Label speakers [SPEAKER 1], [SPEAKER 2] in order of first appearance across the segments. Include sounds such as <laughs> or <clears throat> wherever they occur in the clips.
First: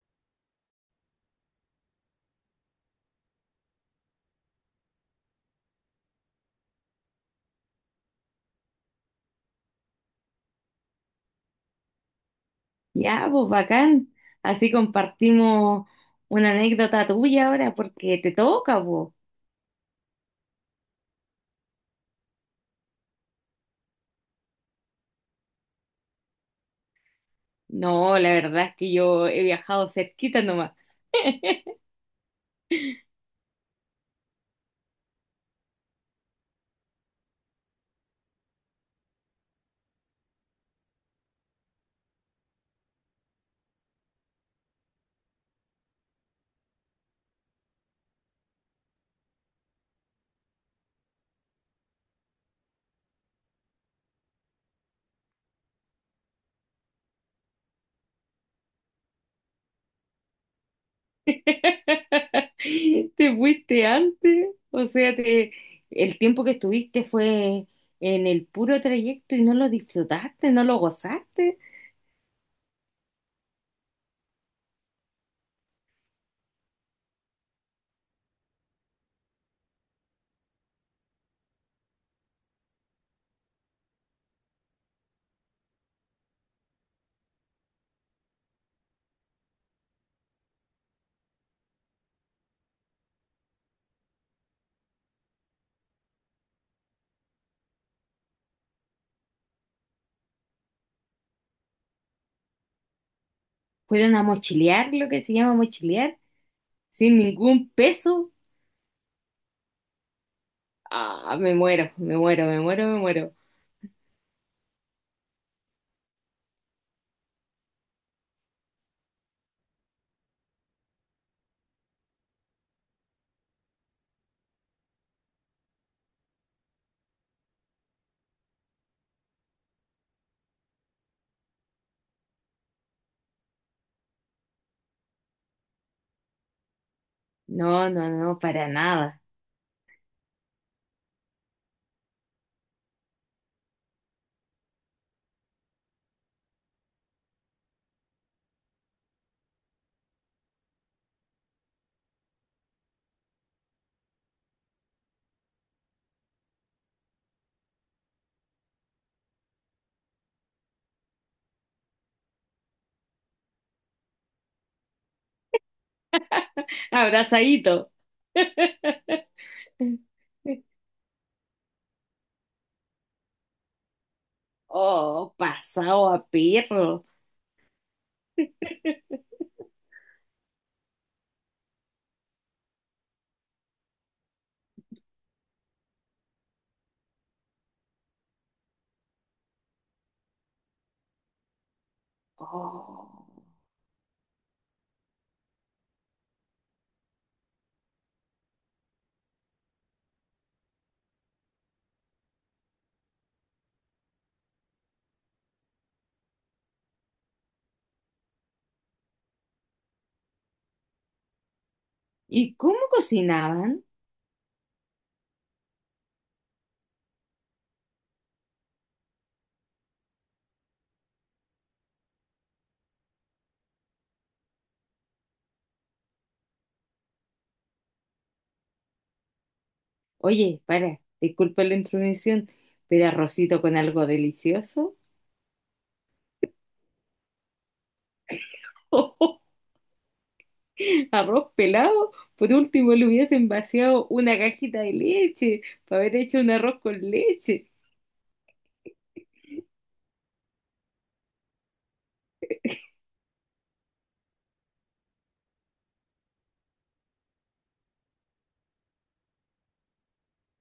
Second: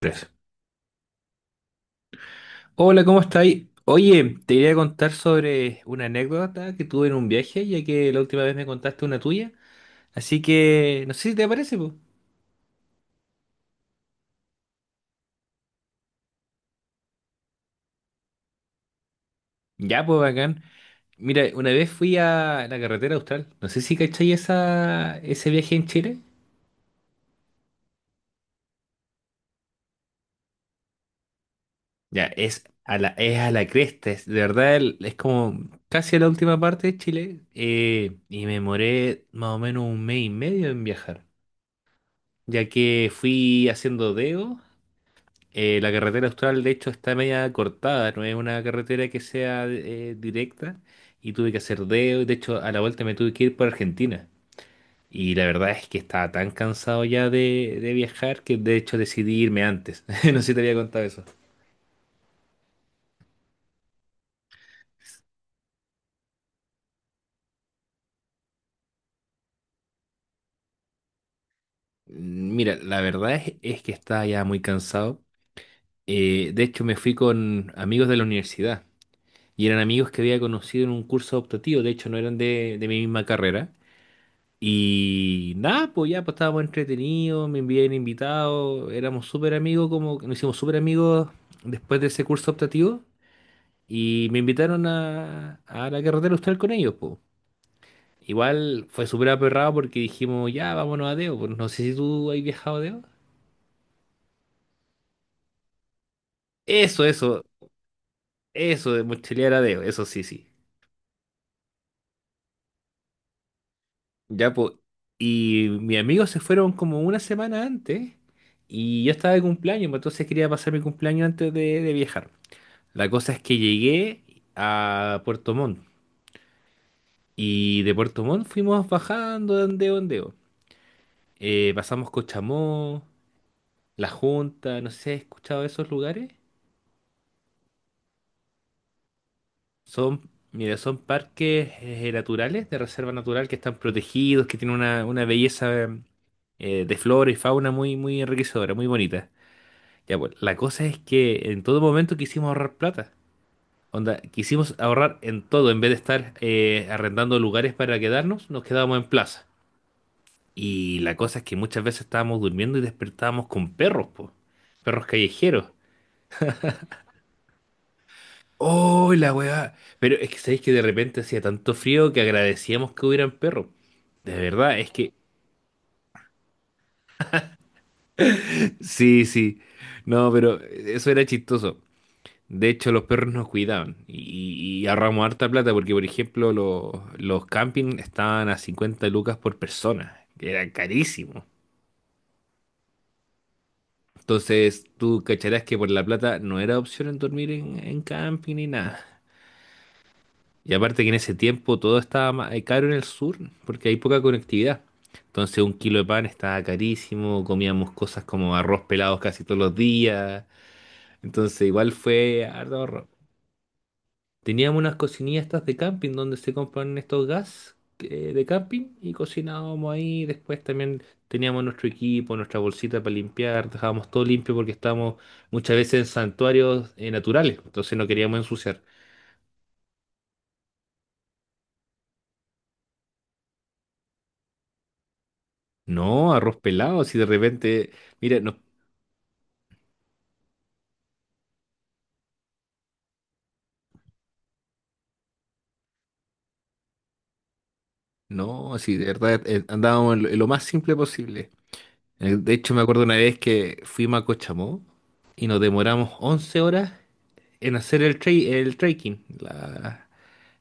[SPEAKER 1] Tres. Hola, ¿cómo estáis? Oye, te quería contar sobre una anécdota que tuve en un viaje, ya que la última vez me contaste una tuya. Así que, no sé si te parece, pues.
[SPEAKER 2] Ya, pues bacán. Así compartimos una anécdota tuya ahora porque te toca, pues.
[SPEAKER 1] Ya, pues, bacán. Mira, una vez fui a la carretera austral. No sé si cacháis ese viaje en Chile.
[SPEAKER 2] No, la verdad es que yo he viajado cerquita nomás.
[SPEAKER 1] Ya, es a la cresta. Es, de verdad, es como casi a la última parte de Chile. Y me demoré más o menos un mes y medio en viajar, ya que fui haciendo dedo. La carretera austral, de hecho, está media cortada, no es una carretera que sea directa, y tuve que hacer dedo. De hecho, a la vuelta me tuve que ir por Argentina. Y la verdad es que estaba tan cansado ya de viajar que de hecho decidí irme antes. <laughs> No sé si te había contado eso.
[SPEAKER 2] <laughs> Te fuiste antes, o sea, te... el tiempo que estuviste fue en el puro trayecto y no lo disfrutaste, no lo gozaste.
[SPEAKER 1] Mira, la verdad es que estaba ya muy cansado. De hecho, me fui con amigos de la universidad y eran amigos que había conocido en un curso optativo. De hecho, no eran de mi misma carrera. Y nada, pues ya pues estábamos entretenidos, me enviaban invitados, éramos súper amigos, como que nos hicimos súper amigos después de ese curso optativo. Y me invitaron a la carretera austral con ellos, pues. Igual fue súper aperrado porque dijimos, ya, vámonos a Deo, pues no sé si tú has viajado a Deo.
[SPEAKER 2] Fueron a mochilear, lo que se llama mochilear,
[SPEAKER 1] Eso,
[SPEAKER 2] sin
[SPEAKER 1] eso,
[SPEAKER 2] ningún peso.
[SPEAKER 1] eso de mochilear a Deo, eso sí, sí.
[SPEAKER 2] Ah, me muero, me muero, me muero, me muero.
[SPEAKER 1] Ya, pues. Y mis amigos se fueron como una semana antes y yo estaba de cumpleaños, pues, entonces quería pasar mi cumpleaños antes de viajar. La cosa es que llegué a Puerto Montt y de Puerto Montt fuimos bajando de ondeo a ondeo. Pasamos Cochamó, La Junta, no sé si has escuchado de esos lugares.
[SPEAKER 2] No, no, no, para nada.
[SPEAKER 1] Son, mira, son parques naturales, de reserva natural, que están protegidos, que tienen una belleza de flora y fauna muy, muy enriquecedora, muy bonita. Ya, pues, la cosa es que en todo momento quisimos ahorrar plata. Onda, quisimos ahorrar en todo, en vez de estar arrendando lugares para quedarnos, nos quedábamos en plaza. Y la cosa es que muchas veces estábamos durmiendo y despertábamos con perros, po. Perros callejeros.
[SPEAKER 2] Abrazadito.
[SPEAKER 1] ¡Oh, la weá! Pero es que sabéis que de repente hacía tanto frío que agradecíamos que hubieran perros. De verdad, es que.
[SPEAKER 2] Oh, pasado a perro.
[SPEAKER 1] <laughs> Sí,
[SPEAKER 2] <laughs>
[SPEAKER 1] sí. No, pero eso era chistoso. De hecho, los perros nos cuidaban y ahorramos harta plata porque, por ejemplo, los campings estaban a 50 lucas por persona, que era carísimo.
[SPEAKER 2] Oh.
[SPEAKER 1] Entonces, tú cacharás que por la plata no era opción en dormir en camping ni nada. Y aparte que en ese tiempo todo estaba caro en el sur, porque hay poca conectividad. Entonces un kilo de pan estaba carísimo, comíamos cosas como arroz pelados casi todos los días. Entonces igual fue
[SPEAKER 2] ¿Y
[SPEAKER 1] harto
[SPEAKER 2] cómo
[SPEAKER 1] ahorro.
[SPEAKER 2] cocinaban?
[SPEAKER 1] Teníamos unas cocinillas estas de camping donde se compran estos gas de camping y cocinábamos ahí. Después también teníamos nuestro equipo, nuestra bolsita para limpiar, dejábamos todo limpio porque estábamos muchas veces en santuarios naturales, entonces no queríamos ensuciar.
[SPEAKER 2] Oye, para, disculpa la intromisión, pero arrocito con algo delicioso.
[SPEAKER 1] No, arroz pelado, si de repente... Mira, nos...
[SPEAKER 2] <laughs> Arroz pelado. Por último, le hubiesen vaciado una cajita de leche para haber hecho un arroz con leche.
[SPEAKER 1] No, sí, de verdad, andábamos en lo más simple posible. De hecho me acuerdo una vez que fuimos a Cochamó y nos demoramos 11 horas en hacer el trekking, la,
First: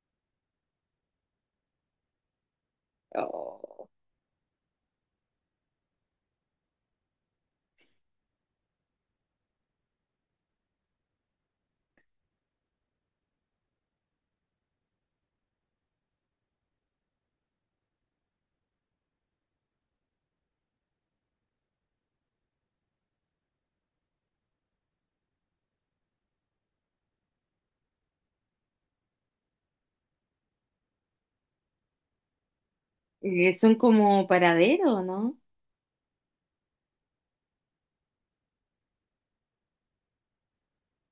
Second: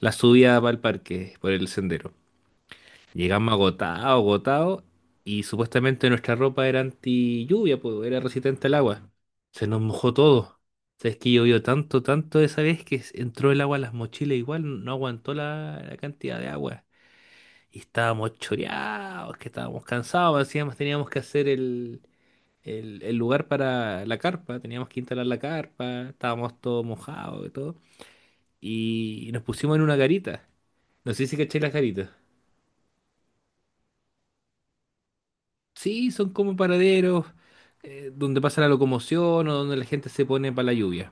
[SPEAKER 1] la subida para el parque, por el sendero. Llegamos
[SPEAKER 2] Oh.
[SPEAKER 1] agotados, agotados, y supuestamente nuestra ropa era anti lluvia, pues era resistente al agua. Se nos mojó todo. O sea, es que llovió tanto, tanto esa vez que s- entró el agua a las mochilas igual, no aguantó la cantidad de agua. Y estábamos choreados, que estábamos cansados, decíamos, teníamos que hacer el lugar para la carpa, teníamos que instalar la carpa, estábamos todos mojados y todo. Y nos pusimos en una garita. No sé si caché las garitas.
[SPEAKER 2] Son como paraderos, ¿no?
[SPEAKER 1] Sí, son como paraderos donde pasa la locomoción o donde la gente se pone para la lluvia.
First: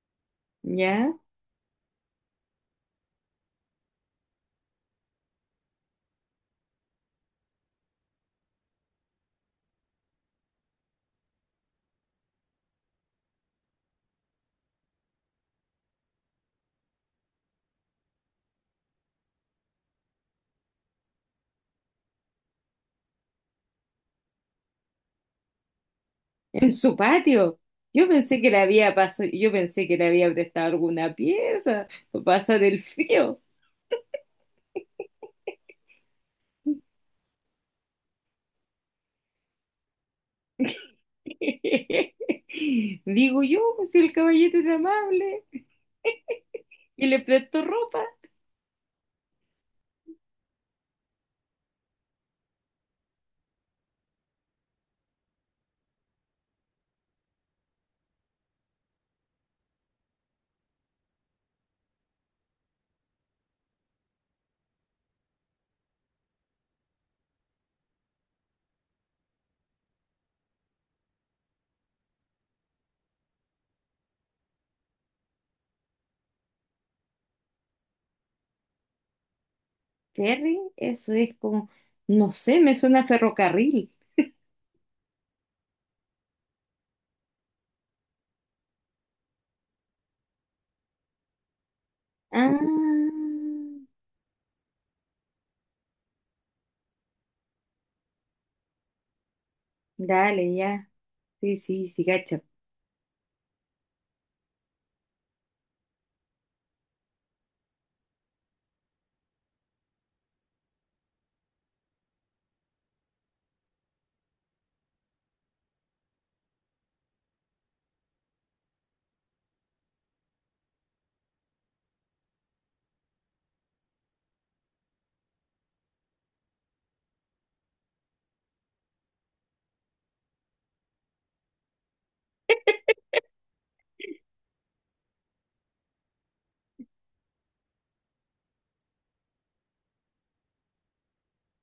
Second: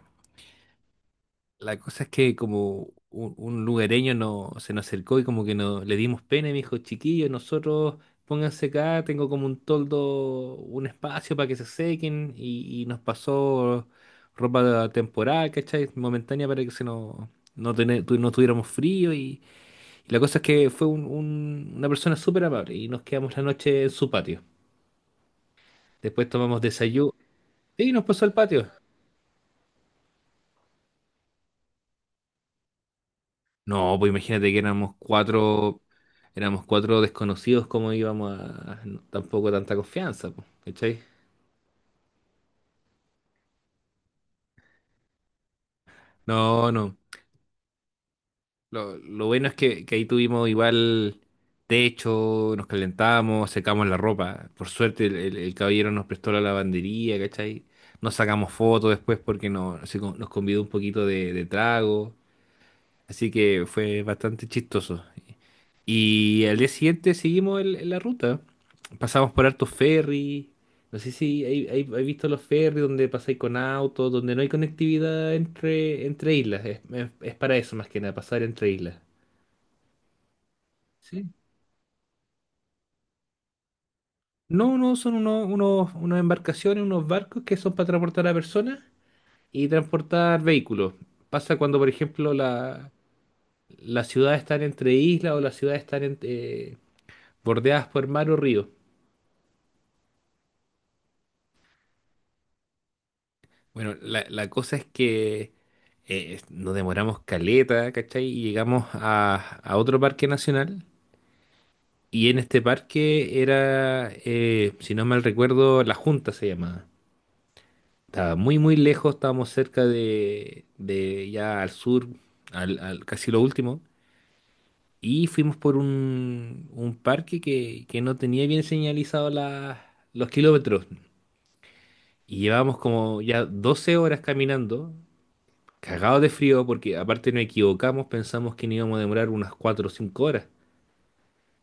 [SPEAKER 2] ¿Ya?
[SPEAKER 1] La cosa es que como un lugareño no, se nos acercó y como que no, le dimos pena y me dijo, chiquillos, nosotros pónganse acá, tengo como un toldo, un espacio para que se sequen, y nos pasó ropa temporal, ¿cachai? Momentánea para que se nos, no, no tuviéramos frío, y la cosa es que fue una persona súper amable y nos quedamos la noche en su patio. Después tomamos
[SPEAKER 2] En su
[SPEAKER 1] desayuno
[SPEAKER 2] patio.
[SPEAKER 1] y nos
[SPEAKER 2] Yo
[SPEAKER 1] pasó al
[SPEAKER 2] pensé que le
[SPEAKER 1] patio.
[SPEAKER 2] había pasado, yo pensé que le había prestado alguna pieza para pasar el frío.
[SPEAKER 1] No, pues imagínate que éramos cuatro desconocidos, ¿cómo íbamos a no, tampoco tanta confianza, pues, ¿cachai?
[SPEAKER 2] <laughs> Digo yo, pues, si el caballete era amable
[SPEAKER 1] No, no.
[SPEAKER 2] y le prestó ropa.
[SPEAKER 1] Lo bueno es que ahí tuvimos igual techo, nos calentamos, secamos la ropa. Por suerte el caballero nos prestó la lavandería, ¿cachai? Nos sacamos fotos después porque no, se con- nos convidó un poquito de trago. Así que fue bastante chistoso. Y al día siguiente seguimos la ruta. Pasamos por hartos ferries. No sé si hay visto los ferries donde pasáis con autos, donde no hay conectividad entre, entre islas. Es para eso más que nada, pasar entre islas.
[SPEAKER 2] Ferry, eso
[SPEAKER 1] Sí.
[SPEAKER 2] es como, no sé, me suena a ferrocarril.
[SPEAKER 1] No, no, son unos, unas embarcaciones, unos barcos que son para transportar a personas y transportar vehículos. Pasa cuando, por ejemplo,
[SPEAKER 2] Ah,
[SPEAKER 1] la, las ciudades están entre islas o las ciudades están bordeadas por mar o río.
[SPEAKER 2] dale, ya. Sí, sí, sí, gacho.
[SPEAKER 1] Bueno, la cosa es que nos demoramos caleta, ¿cachai? Y llegamos a otro parque nacional. Y en este parque era, si no mal recuerdo, La Junta se llamaba. Estaba muy, muy lejos, estábamos cerca de ya al sur, casi lo último. Y fuimos por un parque que no tenía bien señalizado los kilómetros. Y llevábamos como ya 12 horas caminando cagados de frío porque aparte nos equivocamos, pensamos que nos íbamos a demorar unas 4 o 5 horas.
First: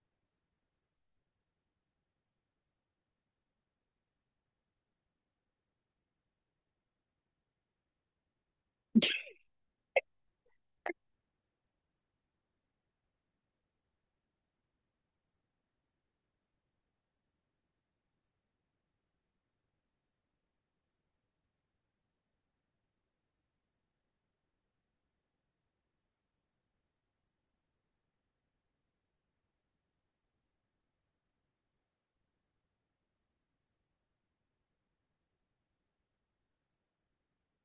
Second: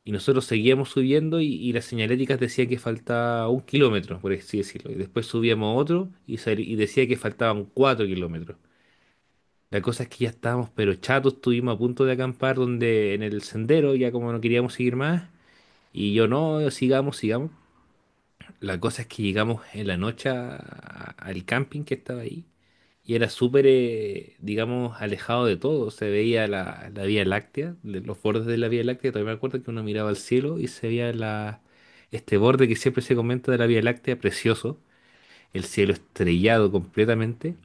[SPEAKER 1] Y nosotros seguíamos subiendo y las señaléticas decía que faltaba 1 kilómetro, por así decirlo. Y después subíamos otro y, sal- y decía que faltaban 4 kilómetros. La cosa es que ya estábamos pero chatos, estuvimos a punto de acampar donde en el sendero, ya como no queríamos seguir más. Y yo no, sigamos, sigamos. La cosa es que llegamos en la noche al camping que estaba ahí y era súper, digamos, alejado de todo. Se veía la Vía Láctea, de los bordes de la Vía Láctea. Todavía me acuerdo que uno miraba al cielo y se veía este borde que siempre se comenta de la Vía Láctea, precioso. El cielo estrellado completamente.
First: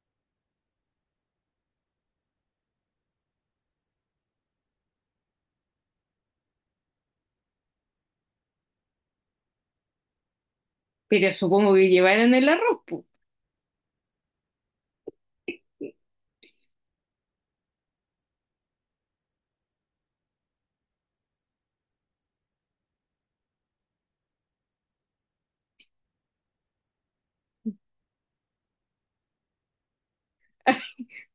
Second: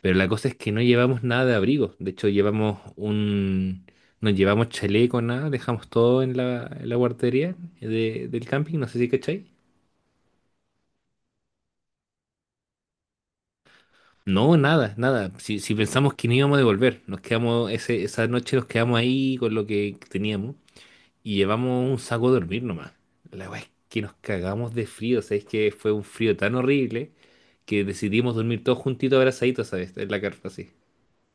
[SPEAKER 1] Pero la cosa es que no llevamos nada de abrigo. De hecho, llevamos un... No llevamos chaleco, nada. Dejamos todo en la guardería del camping, no sé si cachai.
[SPEAKER 2] Pero supongo que llevaron el arroz, po.
[SPEAKER 1] No, nada, nada. Si pensamos que no íbamos a devolver, nos quedamos, esa noche nos quedamos ahí con lo que teníamos y llevamos un saco de dormir nomás. La weá es que nos cagamos de frío, ¿sabes? Que fue un frío tan horrible que decidimos dormir todos juntitos abrazaditos, ¿sabes? En la carpa, así.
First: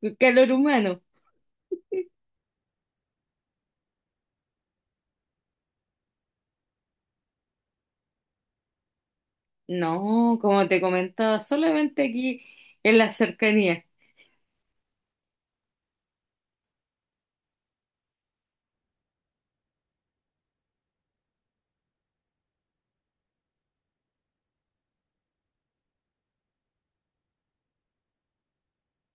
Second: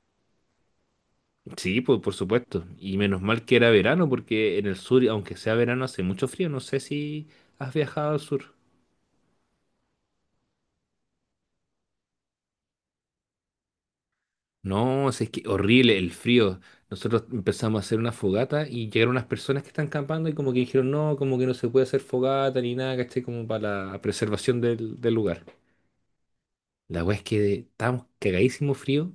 [SPEAKER 2] El calor humano.
[SPEAKER 1] Sí, pues por supuesto. Y menos mal que era verano, porque en el sur, aunque sea verano, hace mucho frío. No sé si has viajado al sur.
[SPEAKER 2] No, como te comentaba, solamente aquí en la cercanía.
[SPEAKER 1] No, si es que horrible el frío. Nosotros empezamos a hacer una fogata y llegaron unas personas que están campando y como que dijeron, no, como que no se puede hacer fogata ni nada, ¿cachai? Como para la preservación del lugar. La weá es que estábamos cagadísimo frío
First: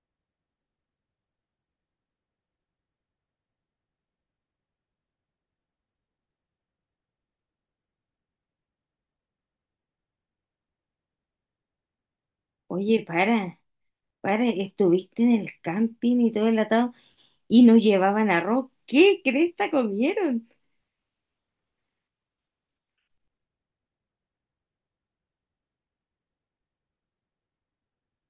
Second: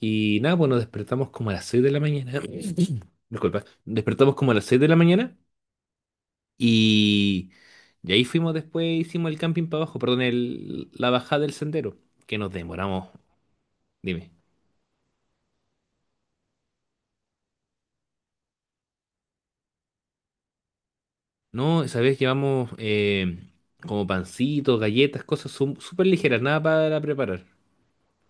[SPEAKER 1] y nada, pues nos despertamos como a las 6 de la mañana. <coughs> <clears throat> Disculpa, despertamos como a las 6 de la mañana, y, y ahí fuimos después, hicimos el camping para abajo, perdón, el, la bajada del sendero, que nos
[SPEAKER 2] Oye,
[SPEAKER 1] demoramos, dime.
[SPEAKER 2] para, estuviste en el camping y todo el atado y no llevaban arroz. ¿Qué cresta comieron?
[SPEAKER 1] No, sabés que vamos como pancitos, galletas, cosas su- súper ligeras, nada para preparar.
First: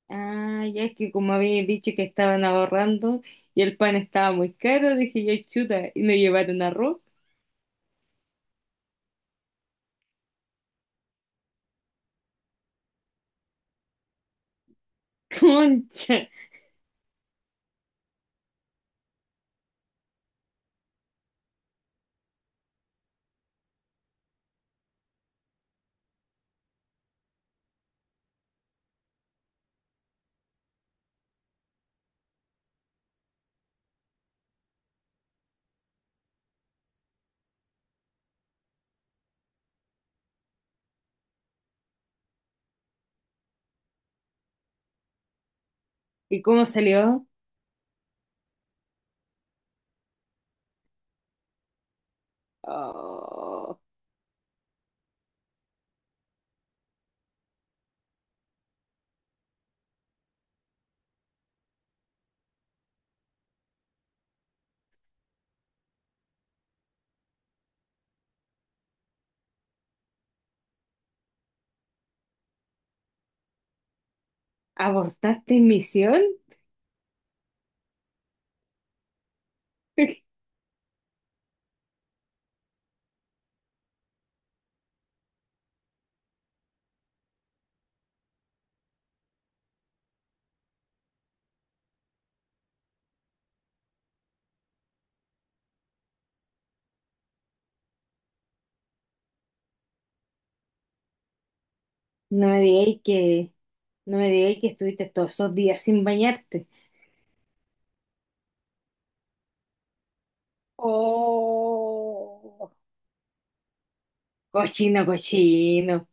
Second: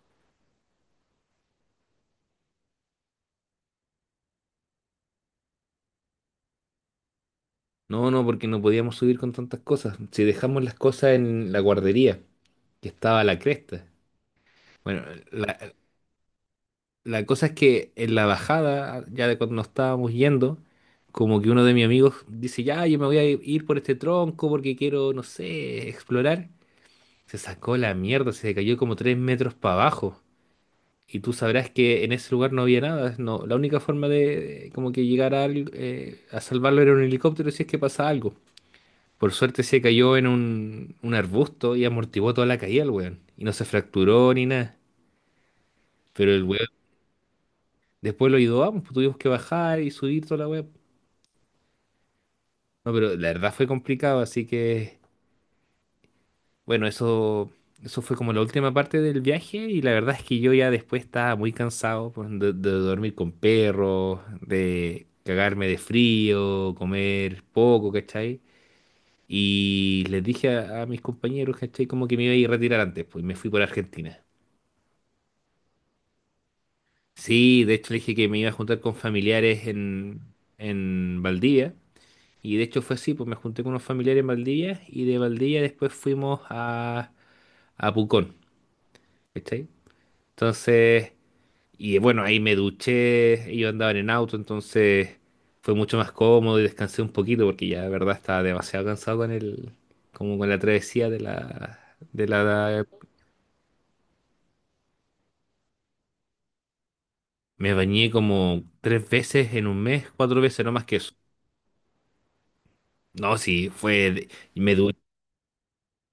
[SPEAKER 2] Ah, ya es que como había dicho que estaban ahorrando y el pan estaba muy caro, dije yo, chuta, y no llevaron arroz.
[SPEAKER 1] No, no, porque no podíamos subir con tantas cosas. Si dejamos las cosas en la guardería, que estaba a la cresta. Bueno,
[SPEAKER 2] <laughs>
[SPEAKER 1] la,
[SPEAKER 2] Concha.
[SPEAKER 1] la cosa es que en la bajada, ya de cuando nos estábamos yendo, como que uno de mis amigos dice, ya, yo me voy a ir por este tronco porque quiero, no sé, explorar. Se sacó la mierda, se cayó como 3 metros para abajo. Y tú sabrás que en ese lugar no había nada. No, la única forma de como que llegar a, a salvarlo era un helicóptero si es que pasa algo. Por suerte se cayó en un arbusto y amortiguó toda la caída el weón. Y no se fracturó ni nada. Pero
[SPEAKER 2] ¿Y
[SPEAKER 1] el
[SPEAKER 2] cómo
[SPEAKER 1] weón
[SPEAKER 2] salió?
[SPEAKER 1] después lo ayudó, ah, pues, tuvimos que bajar y subir toda la weón. No, pero la verdad fue
[SPEAKER 2] Oh,
[SPEAKER 1] complicado, así que... Bueno, eso fue como la última parte del viaje y la verdad es que yo ya después estaba muy cansado de dormir con perros, de cagarme de frío, comer poco, ¿cachai? Y les dije a mis compañeros, ¿cachai? Como que me iba a ir a retirar antes, pues, y me fui por Argentina.
[SPEAKER 2] ¿abortaste misión?
[SPEAKER 1] Sí, de hecho le dije que me iba a juntar con familiares en,
[SPEAKER 2] <laughs>
[SPEAKER 1] en Valdivia y de hecho fue así, pues me junté con unos familiares en Valdivia y de Valdivia después fuimos a Pucón, ¿cachai? Entonces... Y bueno, ahí me duché, yo andaba en el auto, entonces fue mucho más cómodo y descansé un poquito porque ya de verdad estaba demasiado cansado con el, como con la travesía de
[SPEAKER 2] No me
[SPEAKER 1] la...
[SPEAKER 2] digáis que, no me digáis que estuviste todos esos días sin bañarte.
[SPEAKER 1] Me bañé como 3 veces en un mes, 4 veces, no más que eso.
[SPEAKER 2] Oh,
[SPEAKER 1] No, sí, fue... de- Me duché.
[SPEAKER 2] cochino, cochino.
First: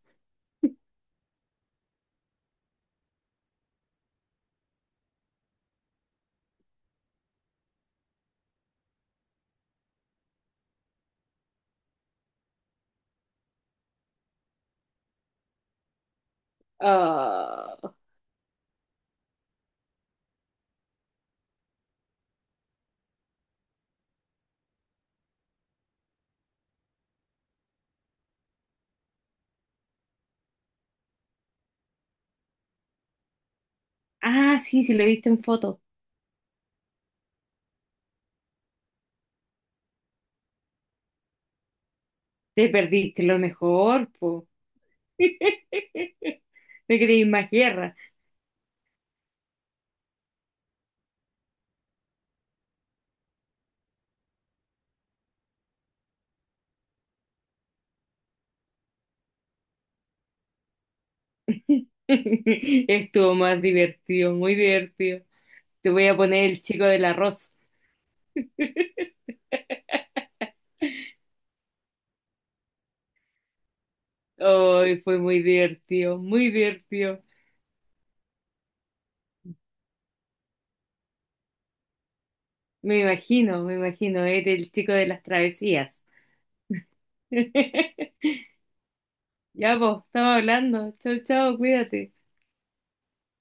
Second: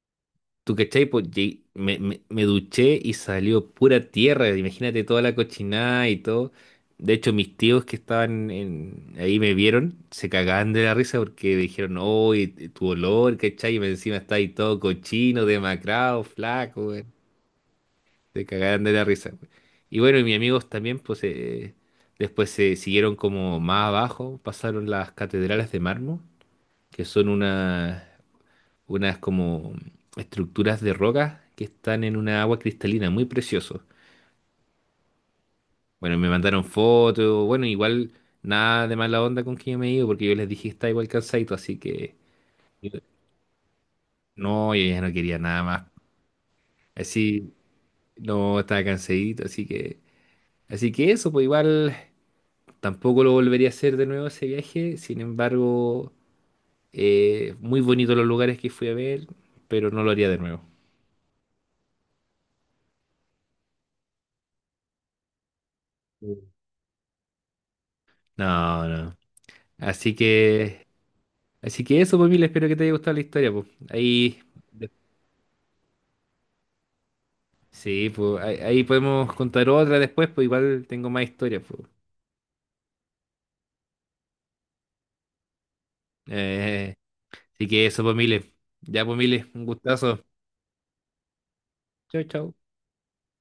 [SPEAKER 1] ¿Tú cachai? Pues ye- me duché y salió pura tierra. Imagínate toda la cochinada y todo. De hecho, mis tíos que estaban ahí me vieron, se cagaban de la risa porque me dijeron, oh, tu olor, ¿cachai? Y encima está ahí todo cochino, demacrado, flaco, güey.
[SPEAKER 2] Oh.
[SPEAKER 1] Se cagaban de la risa, güey. Y bueno, y mis amigos también, pues, después se siguieron como más abajo, pasaron las catedrales de mármol, que son unas unas como estructuras de rocas que están en una agua cristalina, muy precioso.
[SPEAKER 2] Ah, sí, sí, lo he visto en foto.
[SPEAKER 1] Bueno, me mandaron fotos, bueno, igual nada de mala onda con que yo me he ido porque yo les dije que estaba igual cansadito, así que
[SPEAKER 2] Te
[SPEAKER 1] yo-
[SPEAKER 2] perdiste lo mejor, po.
[SPEAKER 1] no, yo ya no quería nada más.
[SPEAKER 2] <laughs> Me creí más
[SPEAKER 1] Así,
[SPEAKER 2] guerra.
[SPEAKER 1] no, estaba cansadito, así que eso, pues, igual tampoco lo volvería a hacer de nuevo ese viaje, sin embargo, muy bonitos los lugares que fui a ver, pero no lo haría de nuevo.
[SPEAKER 2] <laughs> Estuvo más divertido, muy divertido. Te voy a
[SPEAKER 1] Mm.
[SPEAKER 2] poner el chico del arroz.
[SPEAKER 1] No, no.
[SPEAKER 2] <laughs>
[SPEAKER 1] Así que... así que eso, pues, Mil, espero que te haya gustado la historia, pues. Ahí, de-
[SPEAKER 2] Hoy fue muy divertido, muy divertido.
[SPEAKER 1] sí, pues, ahí, ahí podemos contar otra después, pues igual tengo más historias, pues.
[SPEAKER 2] Me imagino, eres el chico de las travesías.
[SPEAKER 1] Eh, así que eso, pues,
[SPEAKER 2] <laughs>
[SPEAKER 1] Mil. Ya, pues, Mil, un
[SPEAKER 2] Ya vos,
[SPEAKER 1] gustazo.
[SPEAKER 2] estamos hablando. Chau, chau, cuídate.
[SPEAKER 1] Chao, chao.